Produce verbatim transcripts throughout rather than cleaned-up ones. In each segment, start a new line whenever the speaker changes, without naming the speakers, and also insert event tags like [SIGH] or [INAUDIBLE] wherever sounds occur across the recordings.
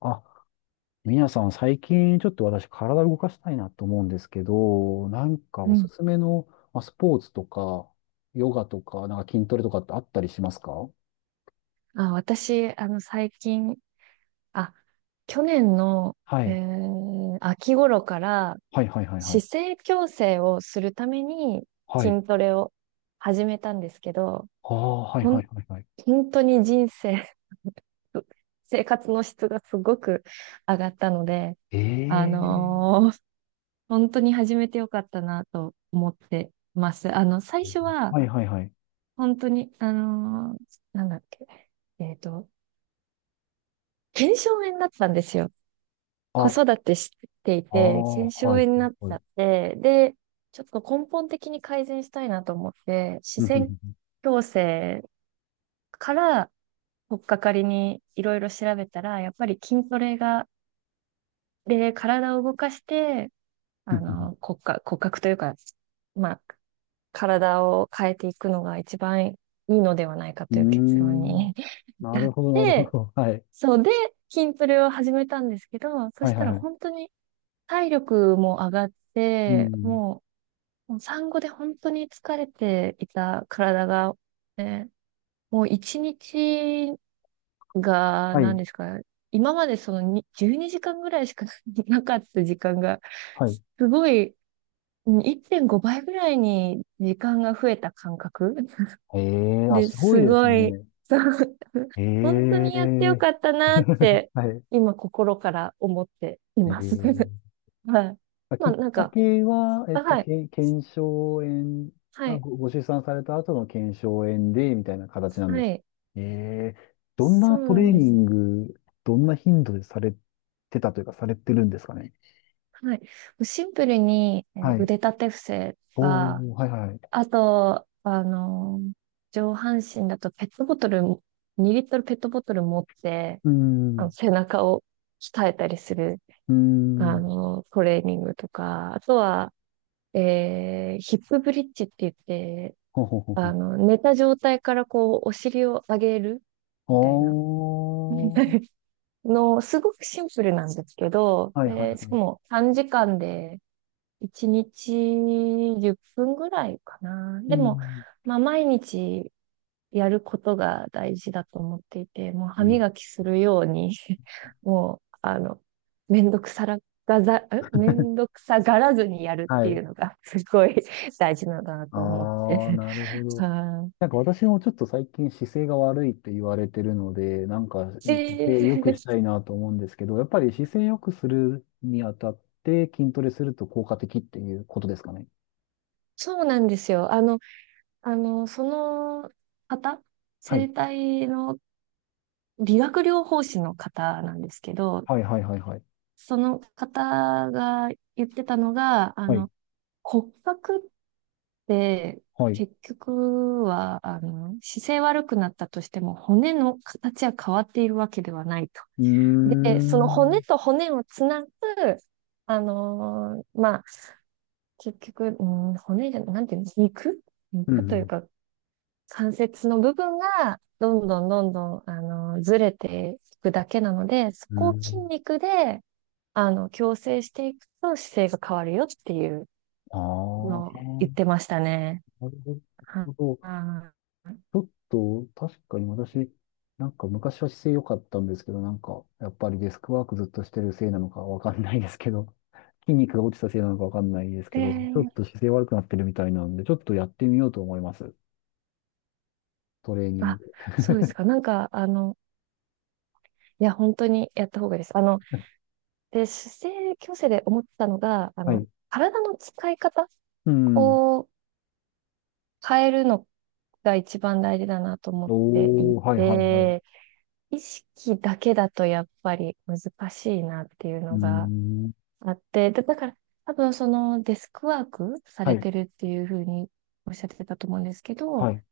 あ、皆さん、最近ちょっと私、体を動かしたいなと思うんですけど、なんか
う
おす
ん。
すめの、まあ、スポーツとか、ヨガとか、なんか筋トレとかってあったりしますか？
あ、私、あの、最近、あ、去年の、
は
え
い。
ー秋頃から、
はいはいはいはい。
姿勢矯正をするために
はい。
筋トレを始めたんですけど、
ああ、はい
ほ
は
ん、
いはいはい。
本当に人生、[LAUGHS] 生活の質がすごく上がったので、
え
あ
え
のー本当に始めてよかったなと思ってます。あの、最
ー。
初は、
はいはいはい。
本当に、あのーなんだっけ、えっと、腱鞘炎だったんですよ。子
あ、
育てしてい
あ
て、
あ、
腱鞘
はいは
炎に
い
なっち
ふ
ゃ
い。
って、で、ちょっと根本的に改善したいなと思って、視
ふんふ
線
ん、
矯正から取っかかりにいろいろ調べたら、やっぱり筋トレが、で、体を動かして、
う
あ
ん、
の、骨格、骨格というか、まあ、体を変えていくのが一番いいのではないか
んー
という結論
ん。
に [LAUGHS]
な
至っ
るほどなるほ
て、
ど。はい。
そうで、筋トレを始めたんですけど、そ
はい
し
は
た
い
ら
はい。
本当に体力も上がっ
う
て、
ん。
もう、もう産後で本当に疲れていた体が、ね、もう一日が、
は
何
い。
ですか、今までそのにじゅうにじかんぐらいしか [LAUGHS] なかった時間が、
はい。
すごい、うんいってんごばいぐらいに時間が増えた感覚
ええーあ、
で、
すごい
す
です
ごい、
ね。
そう [LAUGHS]
え
本当にやってよ
え
かったなっ
[LAUGHS]
て、
はい。
今心から思ってい
え
ます。[LAUGHS]
え、
はい。
まあ
ま
き
あ
っ
なん
か
か、
けは、えっ
あ
と、
はい。
け腱鞘炎、
は
あ、
い。
ご、ご出産された後の腱鞘炎で、みたいな形なんで
は
す。
い。
ええ、どん
そ
な
う
ト
な
レ
ん
ー
で
ニ
す。
ング、どんな頻度でされてたというか、されてるんですかね。
はい。シンプルに、えー
はい。
腕立て伏せ
お
は、
ー、はいはい。
あと、あのー上半身だとペットボトル、にリットルペットボトル持って、
うー
あ
ん、
の、背中を鍛えたりする、
うー
あ
ん、
のートレーニングとか、あとは、えーヒップブリッジって言って、
ほほほ
あ
ほ。
の、寝た状態からこう、お尻を上げる
お
みたいな。
ー、
[LAUGHS] の、すごくシンプルなんですけど、
はいはい
で、し
は
か
い。
も短時間でいちにちじゅっぷんぐらいかな。
う
でも、
ん、
まあ毎日やることが大事だと思っていて、もう
う
歯
ん、
磨きするように [LAUGHS] もう、あの、めんどくさらがざ、んめんどくさがらずにやるって
は
い
い。
うのがすごい [LAUGHS] 大事なんだな
あ
と思っ
ー、
て
なるほ
[LAUGHS]
ど。
はい
なんか私もちょっと最近姿勢が悪いって言われてるので、なんか姿勢良く
で、
したいなと思うんですけど、やっぱり姿勢良くするにあたって筋トレすると効果的っていうことですかね。
そうなんですよ。あの、あの、その方、
は
生
い。
体の理学療法士の方なんですけど、
はいはいはいはい。
その方が言ってたのが、あ
はい。
の、骨格って
はい。う
結局は、あの、姿勢悪くなったとしても骨の形は変わっているわけではないと。
ー
で、その骨
ん。
と骨をつなぐ、あのーまあ、結局、うん、骨じゃ、なんていうの、肉
う
肉という
ん。
か、関節の部分がどんどんどんどん、あの、ずれていくだけなので、そ
う
こを筋
ん。
肉で、あの、矯正していくと姿勢が変わるよっていう
あ
のを言っ
あ。
てましたね。
なる
は
ほど。ち
あ
ょっと、確かに私、なんか昔は姿勢良かったんですけど、なんか、やっぱりデスクワークずっとしてるせいなのかわかんないですけど、筋肉が落ちたせいなのかわかんないですけど、ちょっ
で、
と姿勢悪くなってるみたいなんで、ちょっとやってみようと思います。トレーニン
あ、
グ。
そうです
[LAUGHS]
か。なんか、あの、いや、本当にやった方がいいです。あの、で、姿勢矯正で思ったのが、あ
は
の、
い。
体の使い方
うん。
を変えるのが一番大事だなと思ってい
おー、はいはいはい。う
て、意識だけだとやっぱり難しいなっていう
ー
のが
ん。
あって、で、だから多分そのデスクワークさ
は
れ
い、
てるっていうふうにおっしゃってたと思うんですけ
は
ど、
い。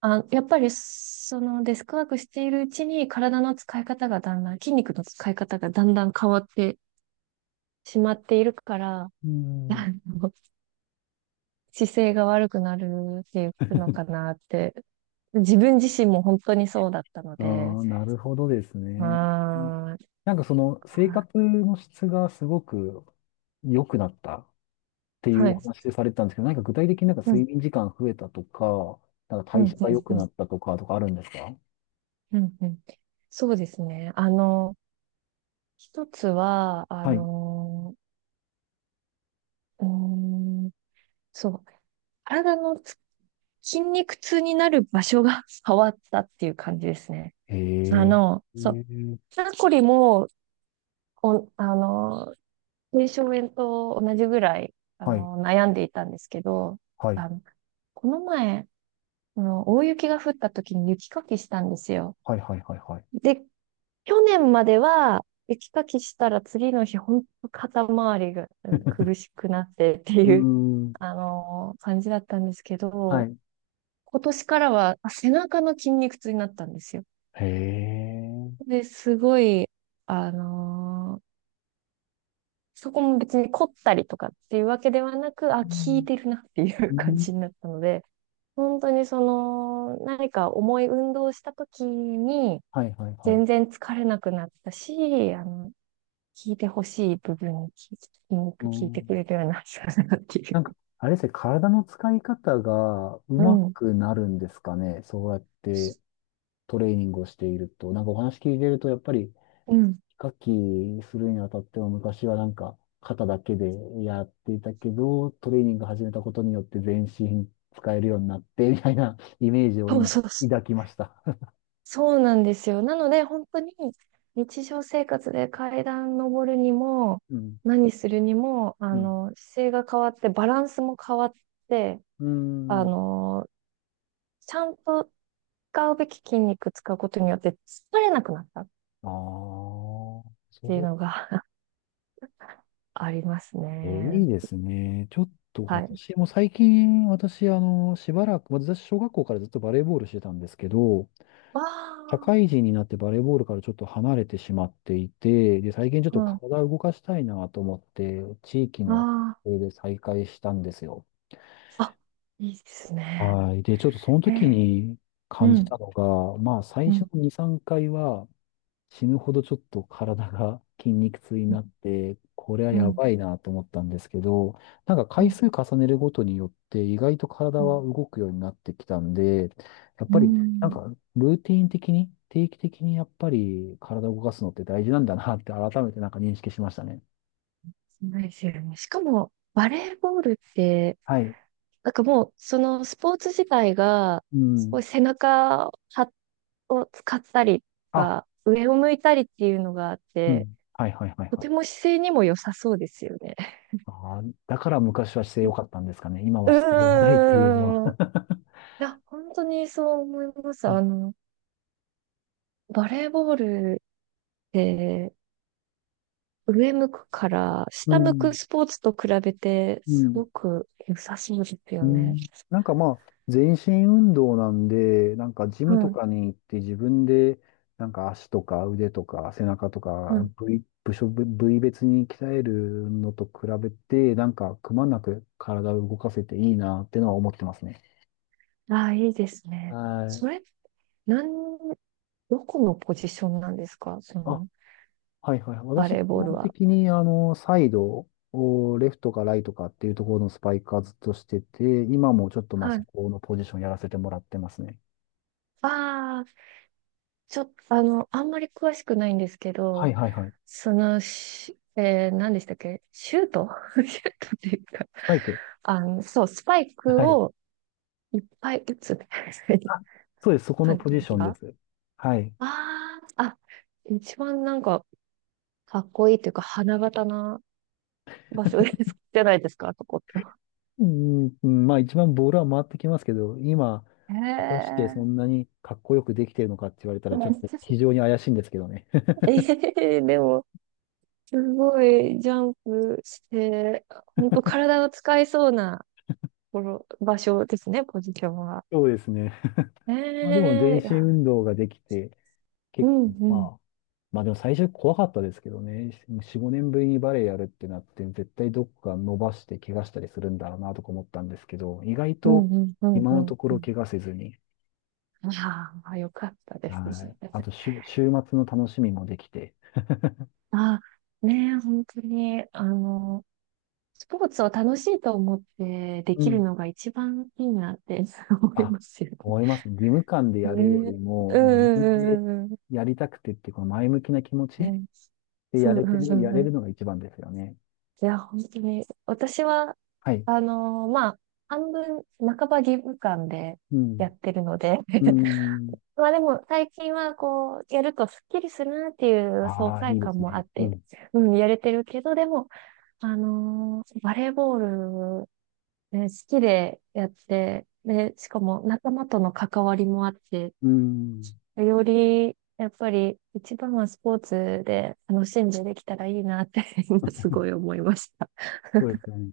あ、やっぱりそのデスクワークしているうちに体の使い方がだんだん、筋肉の使い方がだんだん変わってしまっているから、
うー
[LAUGHS]
ん。
あの姿勢が悪くなるっていうのかなって、自分自身も本当にそうだったの
あ
で、
ー、なるほどです
ま
ね。
あ、
なんかその生活の質がすごく良くなったってい
は
うお
い。
話でされてたんですけど、何か具体的になんか
うん
睡眠時間増えたとか、なんか
うんう
代
ん
謝が良く
う
なっ
ん
たとかとかあるんですか？
うんうん。そうですね。あの、一つは、あ
はい。
の、うーん、そう、体のつ筋肉痛になる場所が [LAUGHS] 変わったっていう感じですね。
へえ。
あの、
へ
そう、
え、
肩こりも、お、あの、軽症炎と同じぐらい、あ
はい。
の、悩んでいたんですけど、
はい。
あの、この前、あの、大雪が降った時に雪かきしたんですよ。
はいはいはいはい。
で、去年までは、雪かきしたら次の日、本当肩周りがうん
[LAUGHS]
苦しくなってって
うー
いう、
ん。
あのー感じだったんですけ
は
ど、
い。
今年からはあ背中の筋肉痛になったんですよ。
へえ。
で、すごい、あのーそこも別に凝ったりとかっていうわけではなく、あ、
う
効い
ん
てるなってい
う
う感
ん、
じになったので、本当にその、何か重い運動をした時に、
はいはいはい。
全然疲れなくなったし、あの、聞いてほしい部分を聞きよ
う
く聞いてく
ん、
れるような人だなってい
な
う。
んか、あれですね、体の使い方がう
う
ま
ん。
くなるんですかね。そうやっ
そ
てトレーニングをしていると。なんかお話聞いてると、やっぱり、
うん。
ヒカキンするにあたっては昔はなんか肩だけでやっていたけど、トレーニング始めたことによって全身使えるようになって、みたいなイメージを
そうそ
今
うそう。
抱きました。
そうなんですよ。なので、本当に日常生活で階段登るにも、
[LAUGHS] うん。
何するにも、あ
うん。
の、姿勢が変わって、バランスも変わって、
うー
あ
ん、
の、ちゃんと使うべき筋肉使うことによって疲れなくなったっ
ああ、そ
ていう
う。
のが [LAUGHS] あります
え、い
ね。
いですね。ちょっと
はい。
私も最近、私、あの、しばらく、私、小学校からずっとバレーボールしてたんですけど、
わ
社
あ、
会人になってバレーボールからちょっと離れてしまっていて、で、最近ちょっ
う
と
ん。あ
体を動かしたいなと思って、地域の
あ。
撮影で再開したんですよ。
あ、いいですね。
はい。で、ちょっとその
へ
時
え、
に感
う
じた
ん、
のが、まあ、最
う
初
ん、
のに、さんかいは、死ぬほどちょっと体が筋肉痛に
うん、
なって、これは
う
や
ん、
ばいなと思ったんですけど、なんか回
う
数重ねるごとによって意外と体
ん、
は動くようになってきたんで、やっ
う
ぱりなん
ん、
かルーティン的に、定期的にやっぱり体を動かすのって大事なんだなって改めてなんか認識しましたね。
そうですよね。しかも、バレーボールって、
はい。
なんかもう、そのスポーツ自体が、
う
す
ん。
ごい背中はを使ったりと
あ、
か、上を向いたりっていうのがあっ
う
て、
ん。はいはいはい
と
は
て
い。
も姿勢にも良さそうですよね。
ああ、だから昔は姿勢良かったんですかね。今
う
は姿勢がないっていうのは。
うーん。いや、本当にそう思いま
[LAUGHS]
す。
うん。
あの、バレーボールって、上向くから
う
下向く
ん。
スポーツと比べて
う
す
ん
ごく良さそうです
う
よね。
ん、なんかまあ、全身運動なんで、なんかジ
う
ムと
ん、
かに行って自分で、なんか足とか腕とか背中とか
うん。
部位、部署、部部位別に鍛えるのと比べて、なんかくまなく体を動かせていいなってのは思ってますね。
ああ、いいですね。
はい。
それ、なん、どこのポジションなんですかそ
あ、
の、
はいはい。
バ
私、基
レーボール
本
は。
的にあの、サイドをレフトかライトかっていうところのスパイカーずっとしてて、今もちょっとまあ
は
そ
い。
このポジションやらせてもらってますね。
ああ、ちょっと、あの、あんまり詳しくないんですけ
は
ど、
いはいはい。
その、しえー、何でしたっけシュート [LAUGHS] シュートっていうか、
スパイク。
あの、そう、スパイ
は
ク
い。
をいっぱい打つみたいな感じで
あ、そうです。そこの
す
ポジションで
か
す。はい。
ああ、あ、一番なんか、かっこいいというか、花形な場所です、[LAUGHS] じゃないですか、そこって。
うん、まあ一番ボールは回ってきますけど、今、
へ
果たして
え。
そんなにかっこよくできてるのかって言われたら、
め
ちょっ
っ
と
ちゃ、
非常に怪しいんですけどね。[LAUGHS]
ええでも、すごいジャンプして、本当体を使いそうなところ、場所ですね、ポジションは。
そうですね。
え
まあでも全
えい
身
や、
運動ができて、
う
結
ん、
構
う
ま
ん、
あ、まあでも最初怖かったですけどね。よん、ごねんぶりにバレエやるってなって、絶対どっか伸ばして怪我したりするんだろうなとか思ったんですけど、意外
うん、
と
うん、うん、
今
う
の
ん
とこ
う
ろ
ん。
怪我せずに、
ああ、よかったで
は
す
い。あ
ね。
と週、週末の楽しみもできて、
あ、ねえ、本当に、あのスポーツを楽しいと思ってで
う
きる
ん、
のが一番いいなって [LAUGHS] 思い
あ、
ますよ
思います。義務感で
ね。
やるよ
ね。
りも、
う
自
ん
分で
うんうん
やりたくてって、この前向きな気持
うん。う
ち
ん
で
そ
や
う
れ
う
て
んう
る、や
んう
れ
ん。い
るのが一番ですよね。
や、本当に、私は、
はい。
あのーまあ、半分、半ば義務感で
うん。
やってるので
う
[LAUGHS]
ん。
まあでも、最近はこう、やるとスッキリするなっていう爽
ああ、
快
いいで
感
す
もあ
ね。
っ
う
て、
ん。
うん、やれてるけど、でも、あのーバレーボールね、好きでやって、で、しかも仲間との関わりもあって、
うん。
より、やっぱり一番はスポーツで楽しんでできたらいいなって今すごい思いました。
そうですよね。